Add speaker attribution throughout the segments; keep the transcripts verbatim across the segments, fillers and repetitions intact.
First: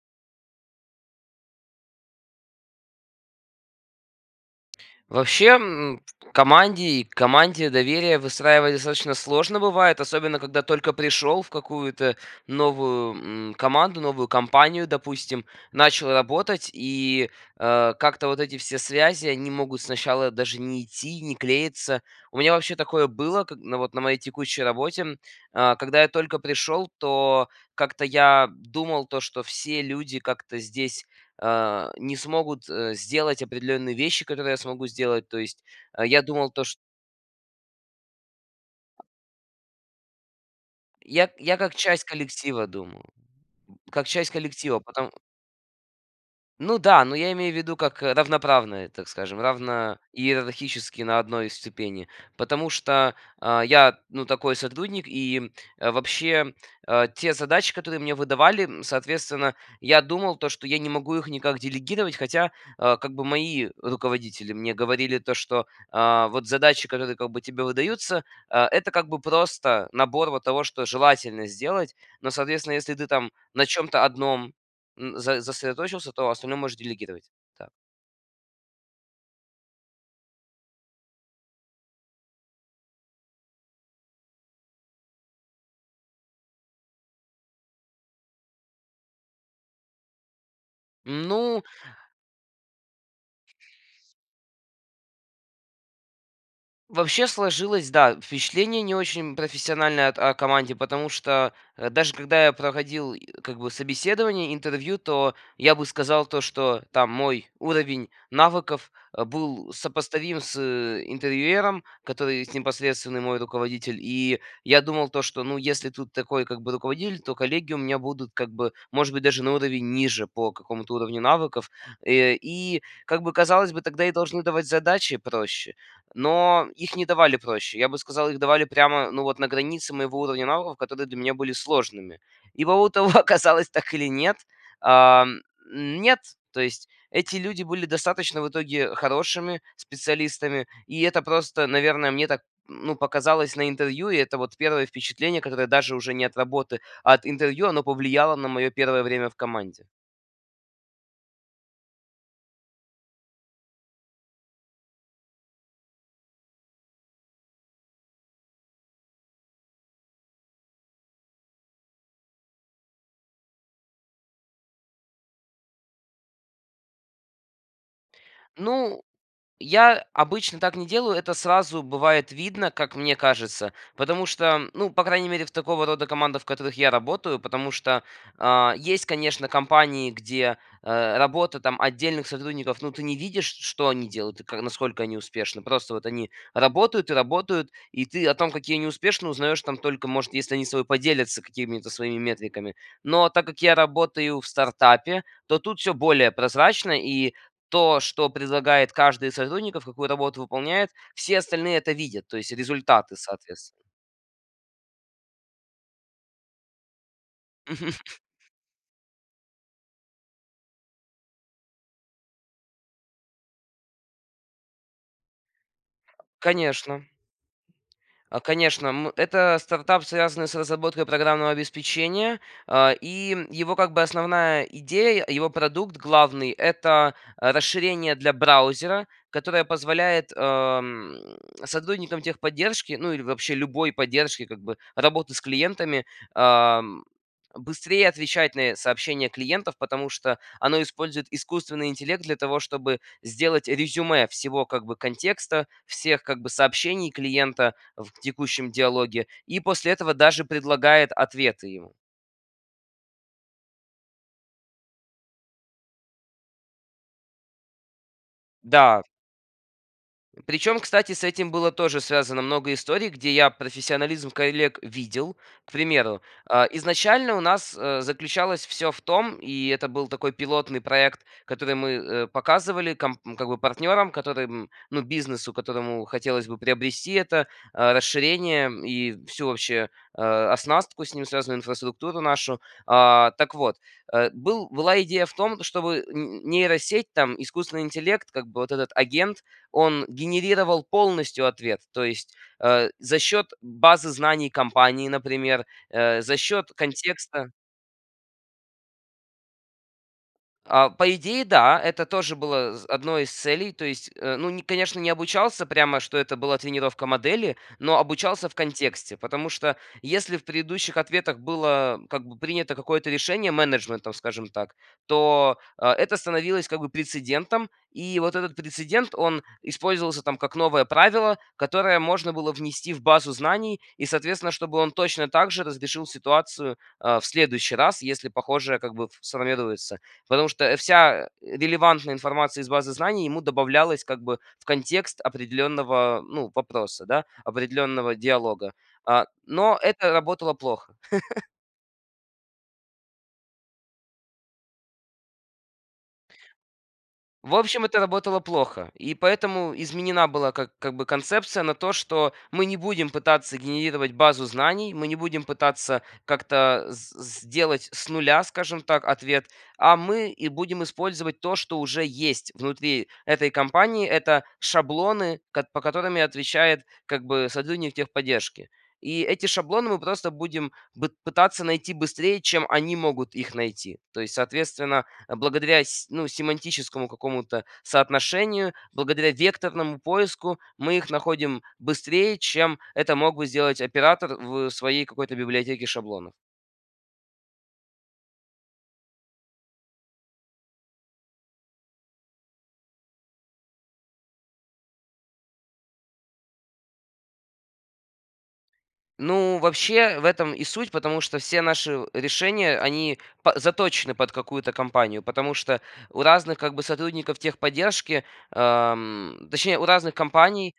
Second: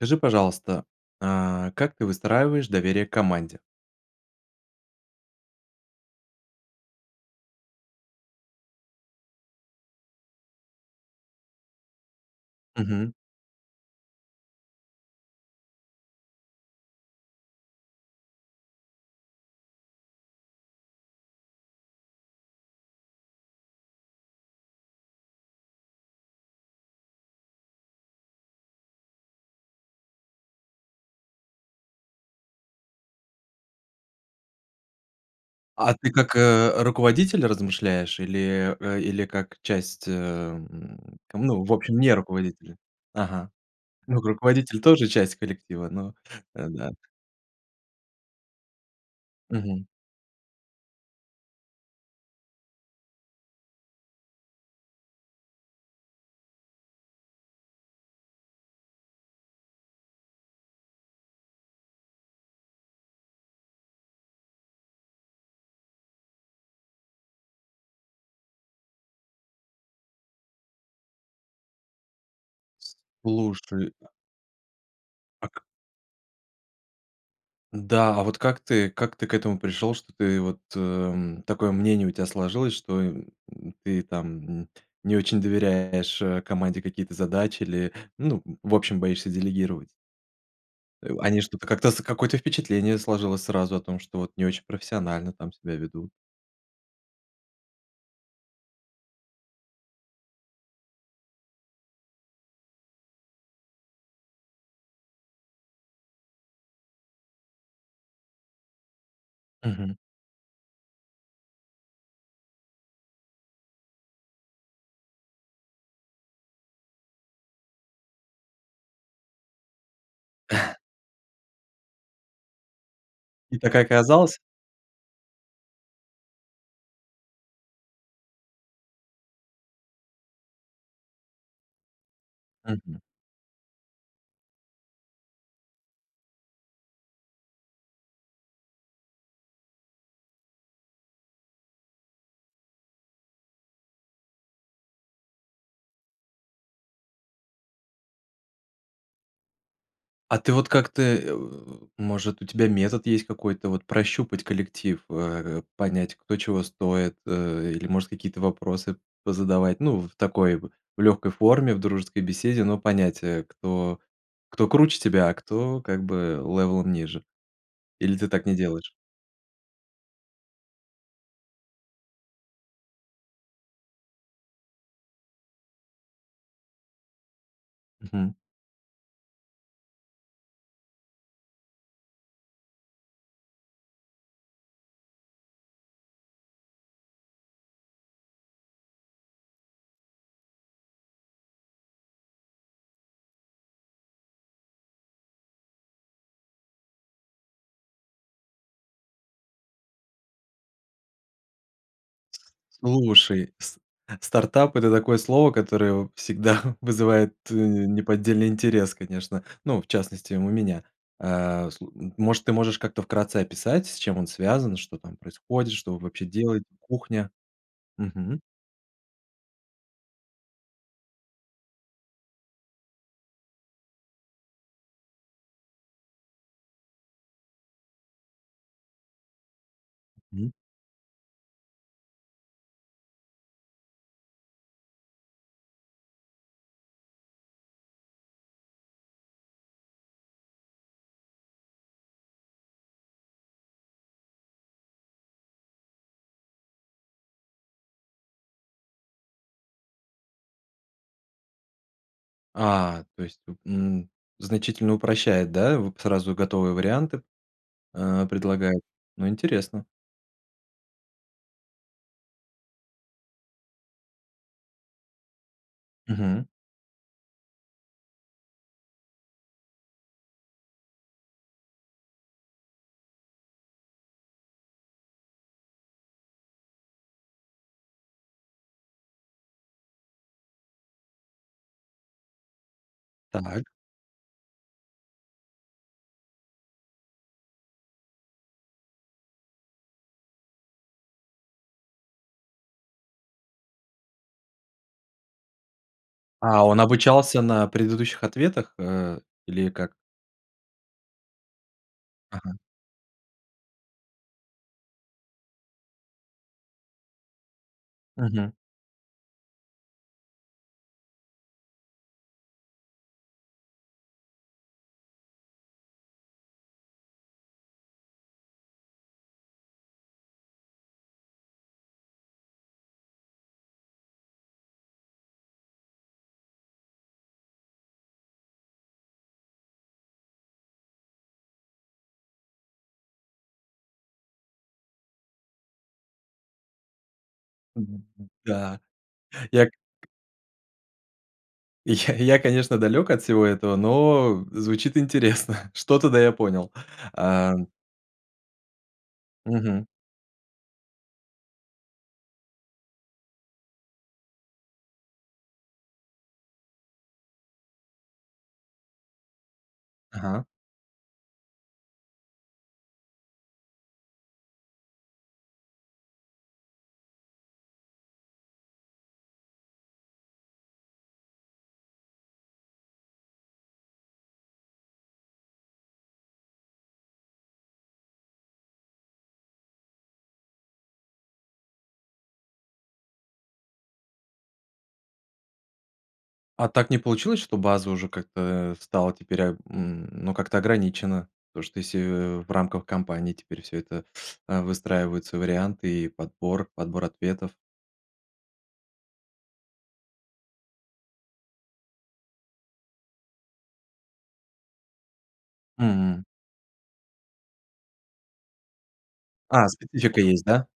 Speaker 1: Скажи, пожалуйста, а, как ты выстраиваешь доверие к команде?
Speaker 2: Вообще, м, в команде и к команде доверие выстраивать достаточно сложно бывает, особенно когда только пришел в какую-то
Speaker 1: Мгм.
Speaker 2: новую, м, команду, новую компанию, допустим. Начал работать и, э, как-то вот эти все связи, они могут сначала даже не идти и не клеиться. У меня вообще такое было как на, вот, на моей текущей работе, м. А, когда я только пришел, то как-то я думал то, что все люди как-то здесь, а, не смогут, э, сделать определенные вещи, которые я смогу сделать. То есть,
Speaker 1: А
Speaker 2: э,
Speaker 1: ты
Speaker 2: я
Speaker 1: как,
Speaker 2: думал то, чт
Speaker 1: э, руководитель размышляешь или э, или как часть, эм,
Speaker 2: Я я
Speaker 1: ну, в
Speaker 2: как
Speaker 1: общем,
Speaker 2: часть
Speaker 1: не
Speaker 2: коллектива
Speaker 1: руководителя?
Speaker 2: думал,
Speaker 1: Ага.
Speaker 2: как
Speaker 1: Ну,
Speaker 2: часть коллектива,
Speaker 1: руководитель тоже
Speaker 2: потому
Speaker 1: часть коллектива, но, э,
Speaker 2: Ну
Speaker 1: да.
Speaker 2: да, но я имею в виду, как, э, равноправная, так скажем,
Speaker 1: Мгм.
Speaker 2: равно иерархически на одной ступени, потому что, а, я, ну, такой сотрудник, и, э, вообще, э, те задачи, которые мне выдавали, м, соответственно, я думал то, что я не могу их никак делегировать. Хотя, а, как бы, мои руководители мне говорили то, что, а, вот, задачи, которые как бы тебе выдаются, а, это, как бы, просто набор, вот, того, что желательно сделать, но, соответственно, если ты, там, на
Speaker 1: Слушай.
Speaker 2: чем-то одном, м, за
Speaker 1: А ка
Speaker 2: сосредоточился, то остальное можешь делегировать. Так.
Speaker 1: Да, а вот как ты как ты к этому пришел, что ты вот, эм, такое мнение у тебя сложилось, что, м, ты там не очень доверяешь, э, команде какие-то задачи или, ну, в общем, боишься делегировать? Э, они
Speaker 2: Ну
Speaker 1: что-то как-то какое-то впечатление сложилось сразу о том, что, вот, не очень профессионально там себя ведут.
Speaker 2: Вообще сложилось, да, впечатление не очень профессиональное от о команде, потому что, э, даже когда я проходил, э, как бы, собеседование, интервью, то я бы сказал то, что, там, мой уровень навыков, э, был
Speaker 1: Мгм.
Speaker 2: сопоставим с интервьюером, который непосредственный мой руководитель. И я думал то, что, ну, если тут такой, как бы, руководитель, то коллеги у меня будут, как бы, может быть, даже на уровень ниже по какому-то уровню навыков. Э, и, как бы,
Speaker 1: И
Speaker 2: казалось
Speaker 1: так и
Speaker 2: бы, тогда и
Speaker 1: оказалось?
Speaker 2: должны давать задачи проще, но их не давали проще. Я бы сказал, их давали прямо, ну вот, на границе моего уровня навыков, которые для меня были сложными. И по
Speaker 1: Мгм.
Speaker 2: итогу оказалось так или нет? А, м, нет. То есть эти люди были достаточно в итоге хорошими специалистами, и это просто, наверное, мне так, ну, показалось на интервью. И это вот первое впечатление, которое, даже уже нет работы, а от интервью, оно повлияло на мое первое время в команде.
Speaker 1: А ты вот как-то, э, о, может, у тебя метод есть какой-то, вот, прощупать коллектив, в э, понять, кто чего стоит, э, или, может, какие-то вопросы позадавать, ну, в такой, в легкой форме, в дружеской беседе, но понять, э, кто кто круче тебя, а кто, как бы, левелом ниже, или ты так не делаешь?
Speaker 2: Ну, я обычно так не делаю, это сразу, бывает, видно, как мне кажется, потому что, ну, по крайней мере, в такого рода командах, в которых я работаю, потому что,
Speaker 1: Мгм.
Speaker 2: а, есть, конечно, компании, где, э, работа, там, отдельных сотрудников, но ты не видишь, ш что они делают и к насколько они успешны. Просто вот они работают и работают, и ты о том, какие они успешные, узнаешь, там, только, может, если они с тобой поделятся какими-то своими метриками. Но так как я работаю в стартапе, то тут всё более прозрачно, и то, что предлагает каждый из сотрудников, какую работу выполняет, все остальные это видят, то есть результаты
Speaker 1: Слушай,
Speaker 2: соответственно.
Speaker 1: с стартап- это такое слово, которое в всегда вызывает, э,
Speaker 2: Мгм.
Speaker 1: неподдельный интерес, конечно. Ну, в частности, у меня. А, слу м может, ты можешь как-то вкратце описать, с чем он связан, что там происходит, что вы вообще делаете,
Speaker 2: Конечно.
Speaker 1: кухня? Мгм.
Speaker 2: А, конечно, м, это стартап, связанный с разработкой программного обеспечения, а, и его как бы основная идея, его продукт главный- это, а, расширение для браузера, которое позволяет,
Speaker 1: М.
Speaker 2: ам, сотрудникам техподдержки, ну или вообще любой поддержки, как бы работы с клиентами, ам, быстрее отвечать на сообщения клиентов, потому что оно использует искусственный интеллект для того, чтобы сделать резюме всего, как бы контекста, всех, как бы сообщений клиента в текущем диалоге, и после этого даже предлагает ответы ему.
Speaker 1: А, то есть, м, значительно упрощает, да, вот сразу готовые варианты, э, предлагает?
Speaker 2: Да.
Speaker 1: Ну интересно.
Speaker 2: Причем, кстати, с этим было тоже связано много историй, где я профессионализм коллег видел. К примеру,
Speaker 1: Мгм.
Speaker 2: а, изначально у нас, э, заключалось всё в том, и это был такой пилотный проект, который мы, э, показывали ком как бы партнерам, которым, ну, бизнесу, которому хотелось бы приобрести это, а, расширение, и всю вообще, а, оснастку, с ним связанную инфраструктуру нашу. А, так
Speaker 1: Так.
Speaker 2: вот, э, был была идея в том, чтобы н нейросеть, там искусственный интеллект, как бы вот этот агент, он генерировал полностью ответ, то есть, э, за счет базы знаний компании, например, э, за
Speaker 1: А
Speaker 2: счет
Speaker 1: он обучался
Speaker 2: контекста.
Speaker 1: на предыдущих ответах, э, или как?
Speaker 2: А, по идее, да, это тоже
Speaker 1: Ага.
Speaker 2: было з одной из целей. То есть, э, ну не, конечно, не обучался прямо, что это была тренировка модели, но обучался
Speaker 1: Мгм.
Speaker 2: в контексте. Потому что если в предыдущих ответах было как бы принято какое-то решение менеджментом, скажем так, то, э, это становилось как бы прецедентом. И вот этот прецедент- он использовался там, как новое правило, которое можно было внести в базу знаний и, соответственно, чтобы он точно так же разрешил ситуацию, а, в следующий раз, если похожее, как бы, ф сформируется. Потому что вся, э, релевантная информация из базы знаний ему добавлялась как бы в контекст определенного, ну, вопроса, да,
Speaker 1: Мгм.
Speaker 2: определенного диалога.
Speaker 1: Да.
Speaker 2: А,
Speaker 1: Я к
Speaker 2: но это работало плохо.
Speaker 1: Я я, конечно, далек от всего этого, но звучит интересно. Что-то, да, я понял.
Speaker 2: В
Speaker 1: А
Speaker 2: общем, это работало плохо, и поэтому
Speaker 1: Мгм.
Speaker 2: изменена была как как бы концепция на то, что мы не будем пытаться генерировать базу знаний, мы не будем пытаться как-то с с сделать с нуля, скажем так, ответ, а мы
Speaker 1: Ага.
Speaker 2: и будем использовать то, что уже есть внутри этой компании. Это шаблоны, ко по которым и отвечает, как бы, сотрудник техподдержки. И эти шаблоны мы просто будем б пытаться найти быстрее, чем они могут их найти. То есть, соответственно, благодаря с ну, семантическому какому-то соотношению, благодаря векторному поиску, мы их находим быстрее, чем это мог бы сделать оператор в своей какой-то библиотеке шаблонов.
Speaker 1: А так не получилось, что база уже как-то стала теперь, м, ну как-то ограничена? То что если в рамках кампании теперь всё это, а, выстраиваются варианты и подбор подбор ответов.
Speaker 2: Ну, вообще в этом и суть, потому что все наши решения, они па заточены под какую-то компанию. Потому что у
Speaker 1: М.
Speaker 2: разных как бы сотрудников техподдержки, ам,
Speaker 1: А,
Speaker 2: точнее, у разных
Speaker 1: специфика есть, да?
Speaker 2: компаний,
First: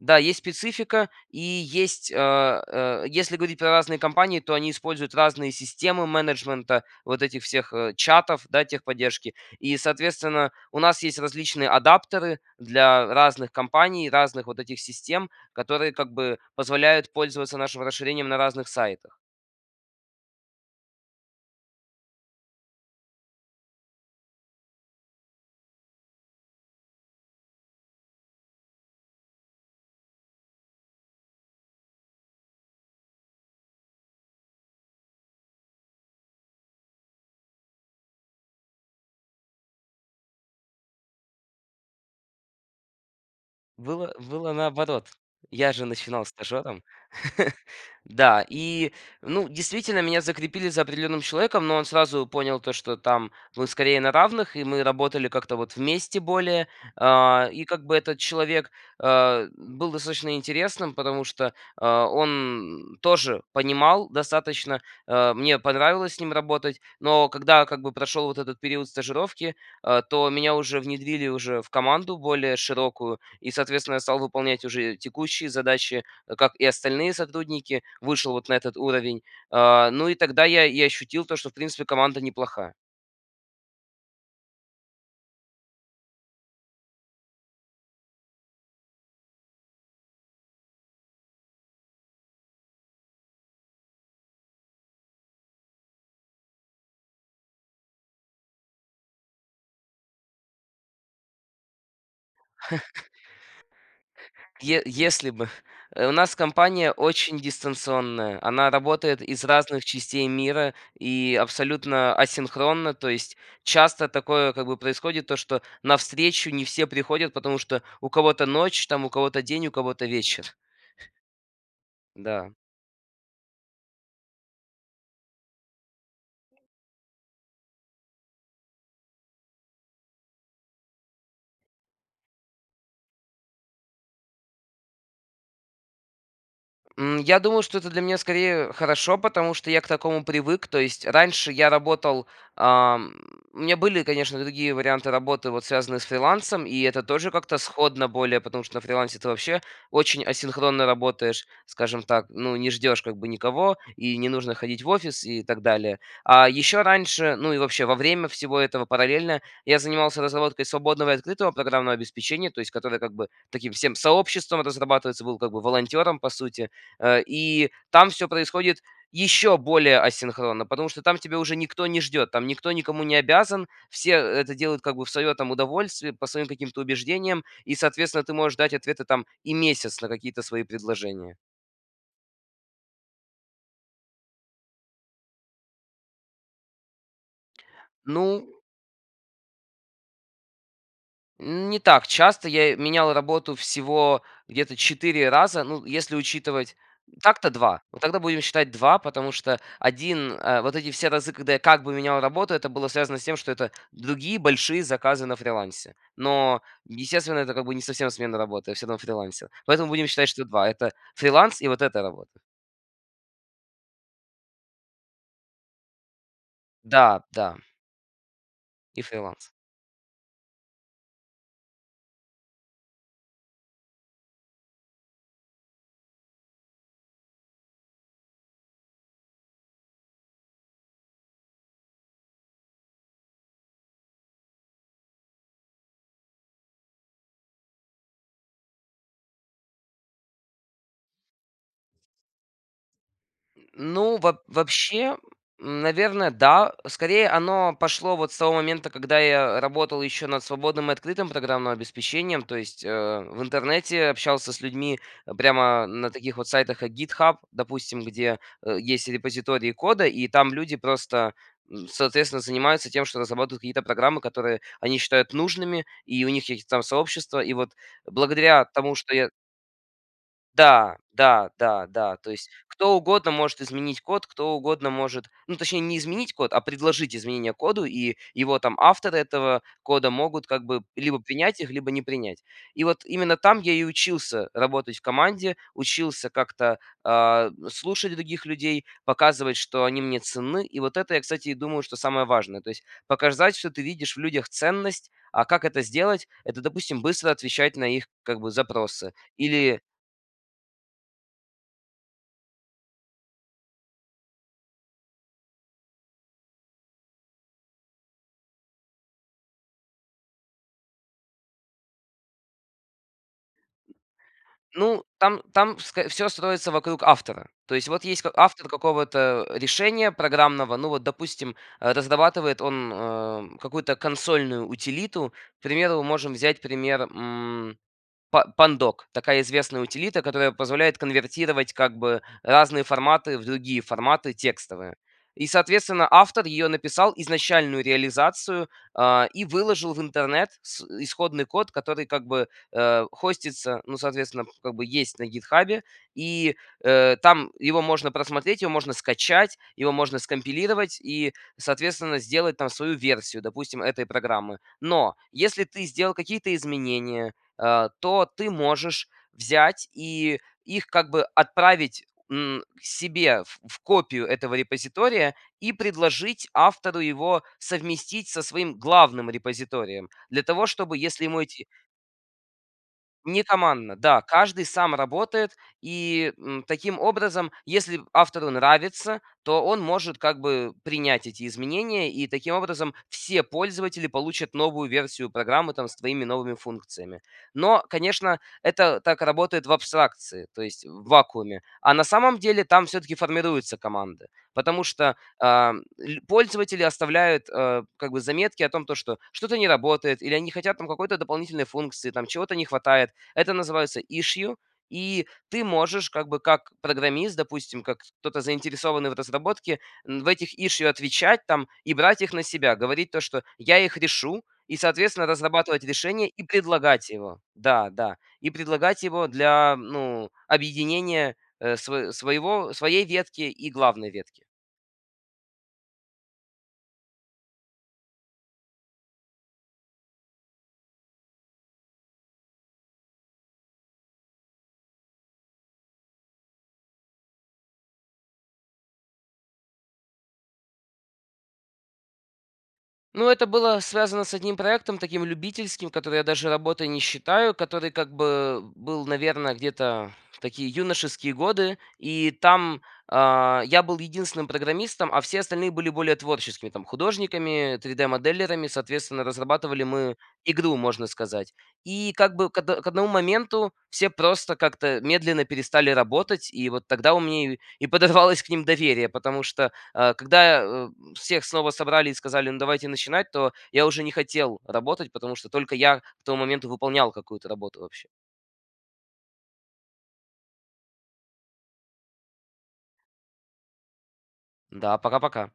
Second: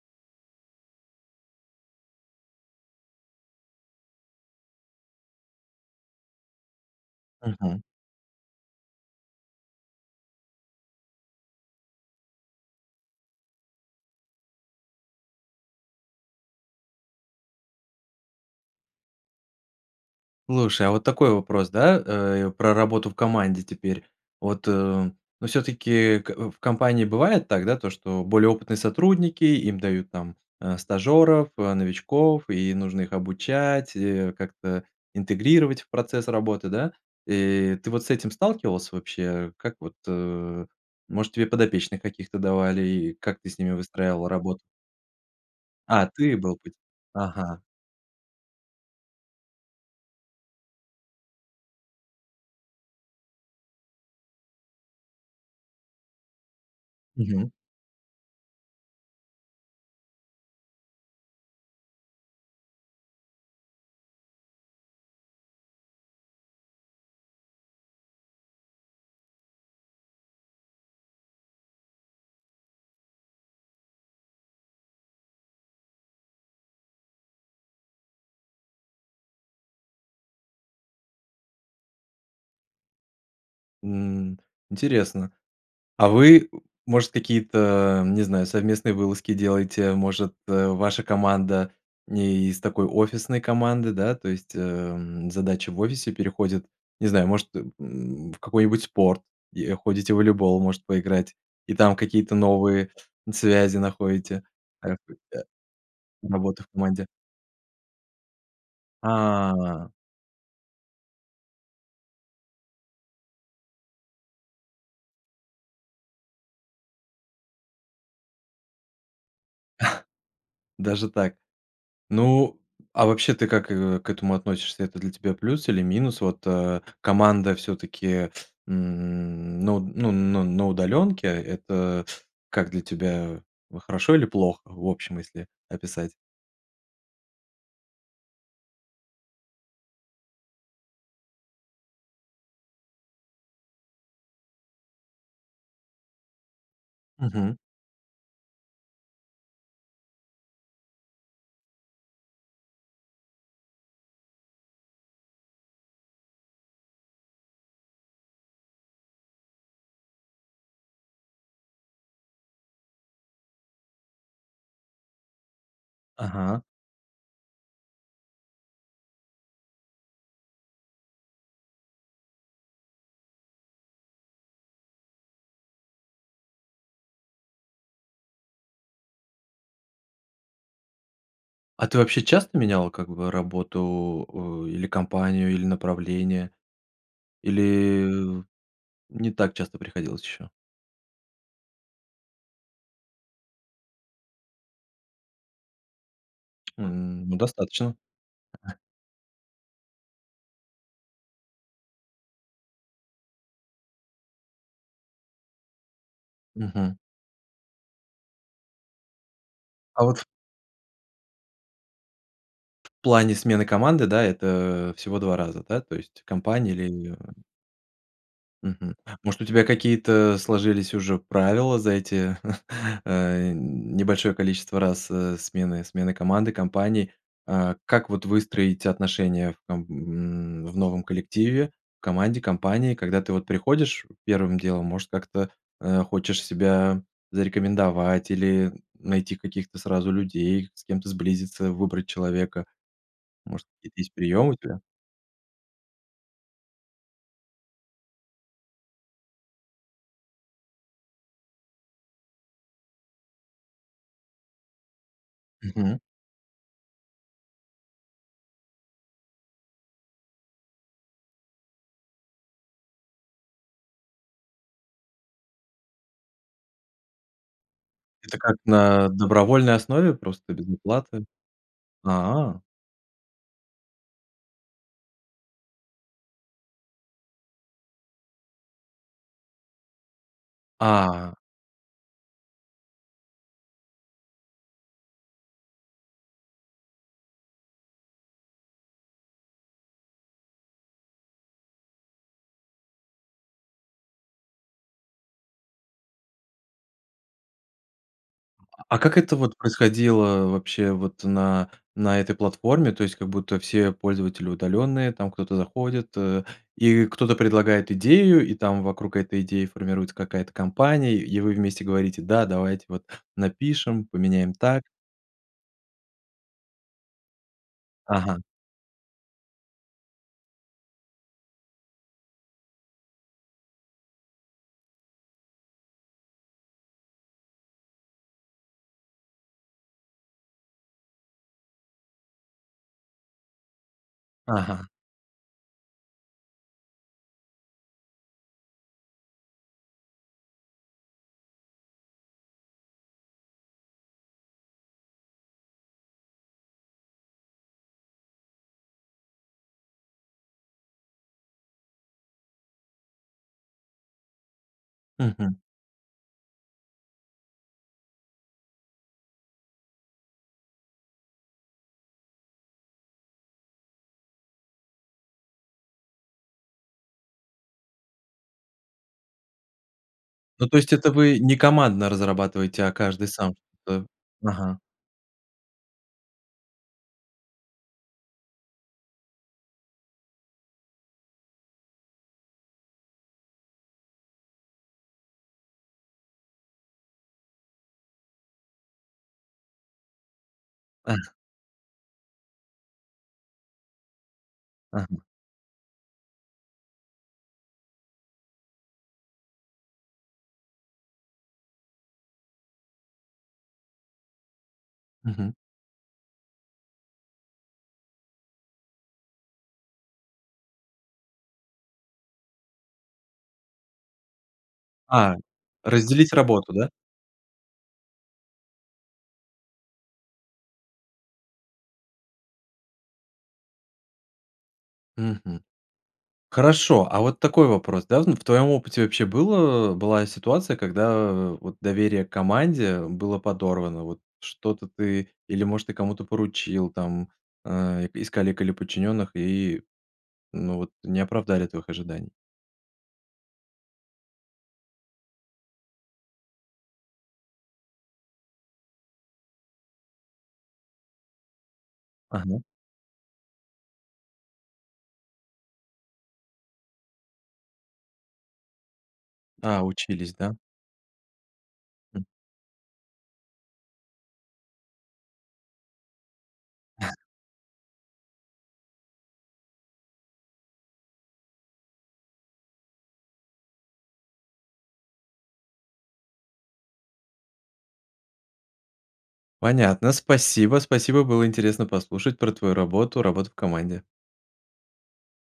Speaker 2: да, есть специфика, и есть, а, а, если говорить про разные компании, то они используют разные системы менеджмента вот этих всех,
Speaker 1: Мгм.
Speaker 2: э, чатов, да, техподдержки. И, соответственно, у нас есть различные адаптеры для разных компаний, разных вот этих систем, которые как бы позволяют пользоваться нашим расширением на разных сайтах.
Speaker 1: Слушай, а вот такой вопрос, да, э, про работу в команде теперь. Вот, э, ну всё-таки к в компании бывает так, да, то что более опытные сотрудники, им дают там, э, стажеров, э, новичков, и нужно их обучать, э, как-то интегрировать в процесс работы, да. И ты вот с этим сталкивался вообще? Как вот, э, может тебе подопечных каких-то давали? И как ты с ними
Speaker 2: Было
Speaker 1: выстраивал
Speaker 2: было
Speaker 1: работу?
Speaker 2: наоборот. Я же
Speaker 1: А,
Speaker 2: начинал
Speaker 1: ты был пыть
Speaker 2: стажером.
Speaker 1: Ага.
Speaker 2: Да, и, ну, действительно, меня закрепили за определенным человеком, но он сразу понял, то что там мы скорее на равных, и мы работали как-то вот вместе более. А,
Speaker 1: Мгм.
Speaker 2: и как бы этот человек, а, был достаточно интересным, потому что, а, он тоже понимал достаточно, э, мне понравилось с ним работать. Но когда, как бы, прошел вот этот период стажировки, э, то меня уже внедрили уже в команду более широкую и, соответственно, я стал выполнять уже текущие задачи, как и остальные сотрудники, вышел вот на этот уровень. А, ну и тогда я и ощутил, то что, в принципе, команда неплохая.
Speaker 1: М. Интересно. А вы, может, какие-то, не знаю, совместные вылазки делаете? Может, э, ваша команда не из такой офисной команды, да? То есть, эм, задача в офисе переходит, не знаю, может, э, м, в какой-нибудь спорт и, э, ходите в волейбол может поиграть, и там какие-то новые связи находите,
Speaker 2: Е
Speaker 1: э, и,
Speaker 2: если
Speaker 1: э,
Speaker 2: бы. Э, у нас
Speaker 1: работы в
Speaker 2: компания
Speaker 1: команде?
Speaker 2: очень дистанционная, она работает из разных
Speaker 1: А.
Speaker 2: частей мира, и абсолютно асинхронна. То есть часто такое, как бы, происходит то, что на встречу не все приходят, потому что у кого-то ночь там, у кого-то день, у кого-то вечер.
Speaker 1: Даже так.
Speaker 2: Да.
Speaker 1: Ну, а вообще ты как, э, к этому относишься- это для тебя плюс или минус? Вот, э, команда всё-таки, м, на уд ну ну, на удаленке. Это как для тебя, хорошо или плохо, в общем если описать?
Speaker 2: М, я думаю, что это для меня скорее хорошо, потому что я к такому привык. То есть, раньше я работал, ам, у меня были конечно другие варианты работы, вот связанные с фрилансом, и это тоже как-то
Speaker 1: Мгм.
Speaker 2: сходно более, потому что на фрилансе ты вообще очень асинхронно работаешь, скажем так. Ну, не ждешь, как бы, никого, и не нужно ходить в офис, и так далее. А еще раньше, ну и вообще во время всего этого параллельно, я занимался разработкой свободного и открытого программного обеспечения, то есть которое, как бы, таким всем сообществом разрабатывается, был как бы волонтером по
Speaker 1: Ага.
Speaker 2: сути. Э, и там всё происходит еще более асинхронно, потому что там тебя уже никто не ждет, там никто никому не обязан, все это делают как бы в свое там удовольствие, по своим каким-то убеждениям и, соответственно, ты можешь ждать ответы там и месяц на какие-то свои предложения.
Speaker 1: А ты вообще часто менял, как бы, работу, э, или компанию, или направление, или
Speaker 2: Ну
Speaker 1: в не так часто приходилось еще?
Speaker 2: Не так часто. Я э менял работу всего где-то четыре раза, ну, если учитывать,
Speaker 1: М, ну
Speaker 2: так-то два.
Speaker 1: достаточно.
Speaker 2: Вот тогда будем считать два, потому что один, э, вот эти все разы, когда я как бы менял работу, это было связано с тем, что это другие большие заказы на фрилансе. Но,
Speaker 1: Мгм.
Speaker 2: естественно, это как бы не совсем смена работы, я всё равно фрилансил. Поэтому
Speaker 1: А
Speaker 2: будем
Speaker 1: вот
Speaker 2: считать, что два- это фриланс, и вот эта работа.
Speaker 1: В плане смены команды, да, это всего два раза, да, то есть компании или
Speaker 2: Да, да.
Speaker 1: Мгм.
Speaker 2: И
Speaker 1: Может у
Speaker 2: фриланс.
Speaker 1: тебя какие-то сложились уже правила за эти, э, небольшое количество раз, э, смены смены команды, компаний? А как вот выстроить отношения там, м, в новом коллективе, команде, компании, когда ты вот приходишь первым делом, может как-то, э, хочешь себя зарекомендовать, или найти каких-то сразу людей, с кем-то сблизиться, выбрать человека? Может какие-то есть
Speaker 2: Ну, во
Speaker 1: приемы у тебя?
Speaker 2: вообще, наверно, да. Скорее оно пошло вот с того момента, когда я работал еще над свободным и открытым программным обеспечением, то есть, э, в интернете общался с людьми прямо
Speaker 1: Мгм.
Speaker 2: на таких вот сайтах, как "Гитхаб", допустим. Где, э, есть репозитории кода, и там люди просто, н соответственно, занимаются тем, что разрабатывают какие-то программы, которые они считают нужными, и у них какие-то там сообщества. И вот
Speaker 1: Это как,
Speaker 2: благодаря тому,
Speaker 1: на
Speaker 2: что я
Speaker 1: добровольной основе просто, без
Speaker 2: Да,
Speaker 1: оплаты?
Speaker 2: да, да, да. То есть,
Speaker 1: А.
Speaker 2: кто угодно может изменить код, кто угодно может, ну точнее, не изменить код, а предложить изменения коду, и его там авторы, этого кода, могут как бы либо
Speaker 1: А.
Speaker 2: принять их, либо не принять. И вот именно там я и учился работать в команде, учился как-то, а, слушать других людей, показывать, что они мне ценны. И вот это, я, кстати, и думаю, что самое важное. То есть показать, что ты видишь в людях ценность. А как это сделать- это, допустим, быстро отвечать на их, как бы,
Speaker 1: А
Speaker 2: запросы,
Speaker 1: как это вот
Speaker 2: или
Speaker 1: происходило вообще вот на на этой платформе? То есть как будто все пользователи удаленные, там кто-то заходит, э, и кто-то предлагает идею, и там вокруг этой идеи формируется какая-то компания и и вы вместе говорите: "Да, давайте вот напишем, поменяем так."
Speaker 2: Ну там там ск всё строится вокруг автора. То есть, вот есть к
Speaker 1: Ага.
Speaker 2: автор какого-то решения программного. Ну, вот, допустим, э, разрабатывает он, э, какую-то консольную утилиту. К примеру, можем взять пример, м, па Pandoc- такая известная утилита, которая позволяет конвертировать как бы разные форматы в другие форматы
Speaker 1: Ага.
Speaker 2: текстовые. И, соответственно, автор ее написал изначальную реализацию, а, и выложил в интернет с исходный код, который, как бы, э, хостится, ну, соответственно, как бы есть на "Гитхабе". И, э, там его можно просмотреть, его можно скачать, его можно скомпилировать и, соответственно, сделать там свою версию, допустим, этой программы. Но,
Speaker 1: Мгм.
Speaker 2: если ты сделал какие-то изменения, а, то ты можешь взять и их как бы отправить, м, себе в в копию этого репозитория, и предложить автору его совместить со своим главным репозиторием для того,
Speaker 1: Ну то есть
Speaker 2: чтобы,
Speaker 1: это
Speaker 2: если
Speaker 1: вы
Speaker 2: ему
Speaker 1: не
Speaker 2: эти
Speaker 1: командно разрабатываете, а каждый
Speaker 2: Не
Speaker 1: сам?
Speaker 2: командно.
Speaker 1: То
Speaker 2: Да, каждый
Speaker 1: Ага.
Speaker 2: сам работает, и, м, таким образом, если автору нравится, то он может как бы принять эти изменения, и, таким образом, все пользователи получат новую версию программы, там, с твоими новыми функциями. Но, конечно, это так работает в абстракции, то есть в
Speaker 1: А.
Speaker 2: вакууме. А на самом деле, там всё-таки формируются команды, потому что,
Speaker 1: Ага.
Speaker 2: а, ль пользователи оставляют, э, как бы заметки о том, то что что-то не работает, или они не хотят там какой-то дополнительной функции, там чего-то не хватает. Это называется issue. И
Speaker 1: Мгм.
Speaker 2: ты можешь, как бы, как программист, допустим, как кто-то заинтересованный в разработке, м, в этих issue отвечать там и брать их на себя. Говорить то, что "Я их решу", и, соответственно,
Speaker 1: А,
Speaker 2: разрабатывать решение
Speaker 1: разделить
Speaker 2: и
Speaker 1: работу, да?
Speaker 2: предлагать его. Да, да. И предлагать его для, ну, объединения, э, сво своего своей ветки и главной ветки.
Speaker 1: Мгм. Хорошо, а вот такой вопрос, да: ну в твоем опыте вообще было была ситуация, когда вот доверие к команде было подорвано? Вот что-то ты, или может ты кому-то поручил там, а, из коллег или подчиненных и, ну, вот не оправдали твоих ожиданий?
Speaker 2: Ну это было связано с одним проектом, таким любительским, который я даже работой не считаю, который, как бы, был, наверно, где-то в такие юношеские годы, и
Speaker 1: Ага.
Speaker 2: там, а, я был единственным программистом, а все остальные были более творческими, там художниками три дэ-моделерами. Соответственно,
Speaker 1: А,
Speaker 2: разрабатывали мы
Speaker 1: учились, да.
Speaker 2: игру, можно сказать. И,
Speaker 1: Хм.
Speaker 2: как бы, к од к одному моменту все просто как-то медленно перестали работать. И вот тогда у меня и и подорвалось к ним доверие, потому что, э, когда, э, всех снова собрали и сказали: "Ну, давайте начинать", то я уже не хотел работать, потому что только я к тому моменту выполнял какую-то работу вообще.
Speaker 1: Понятно, спасибо, спасибо. Было интересно послушать про твою работу, работу в команде.
Speaker 2: Да, пока-пока.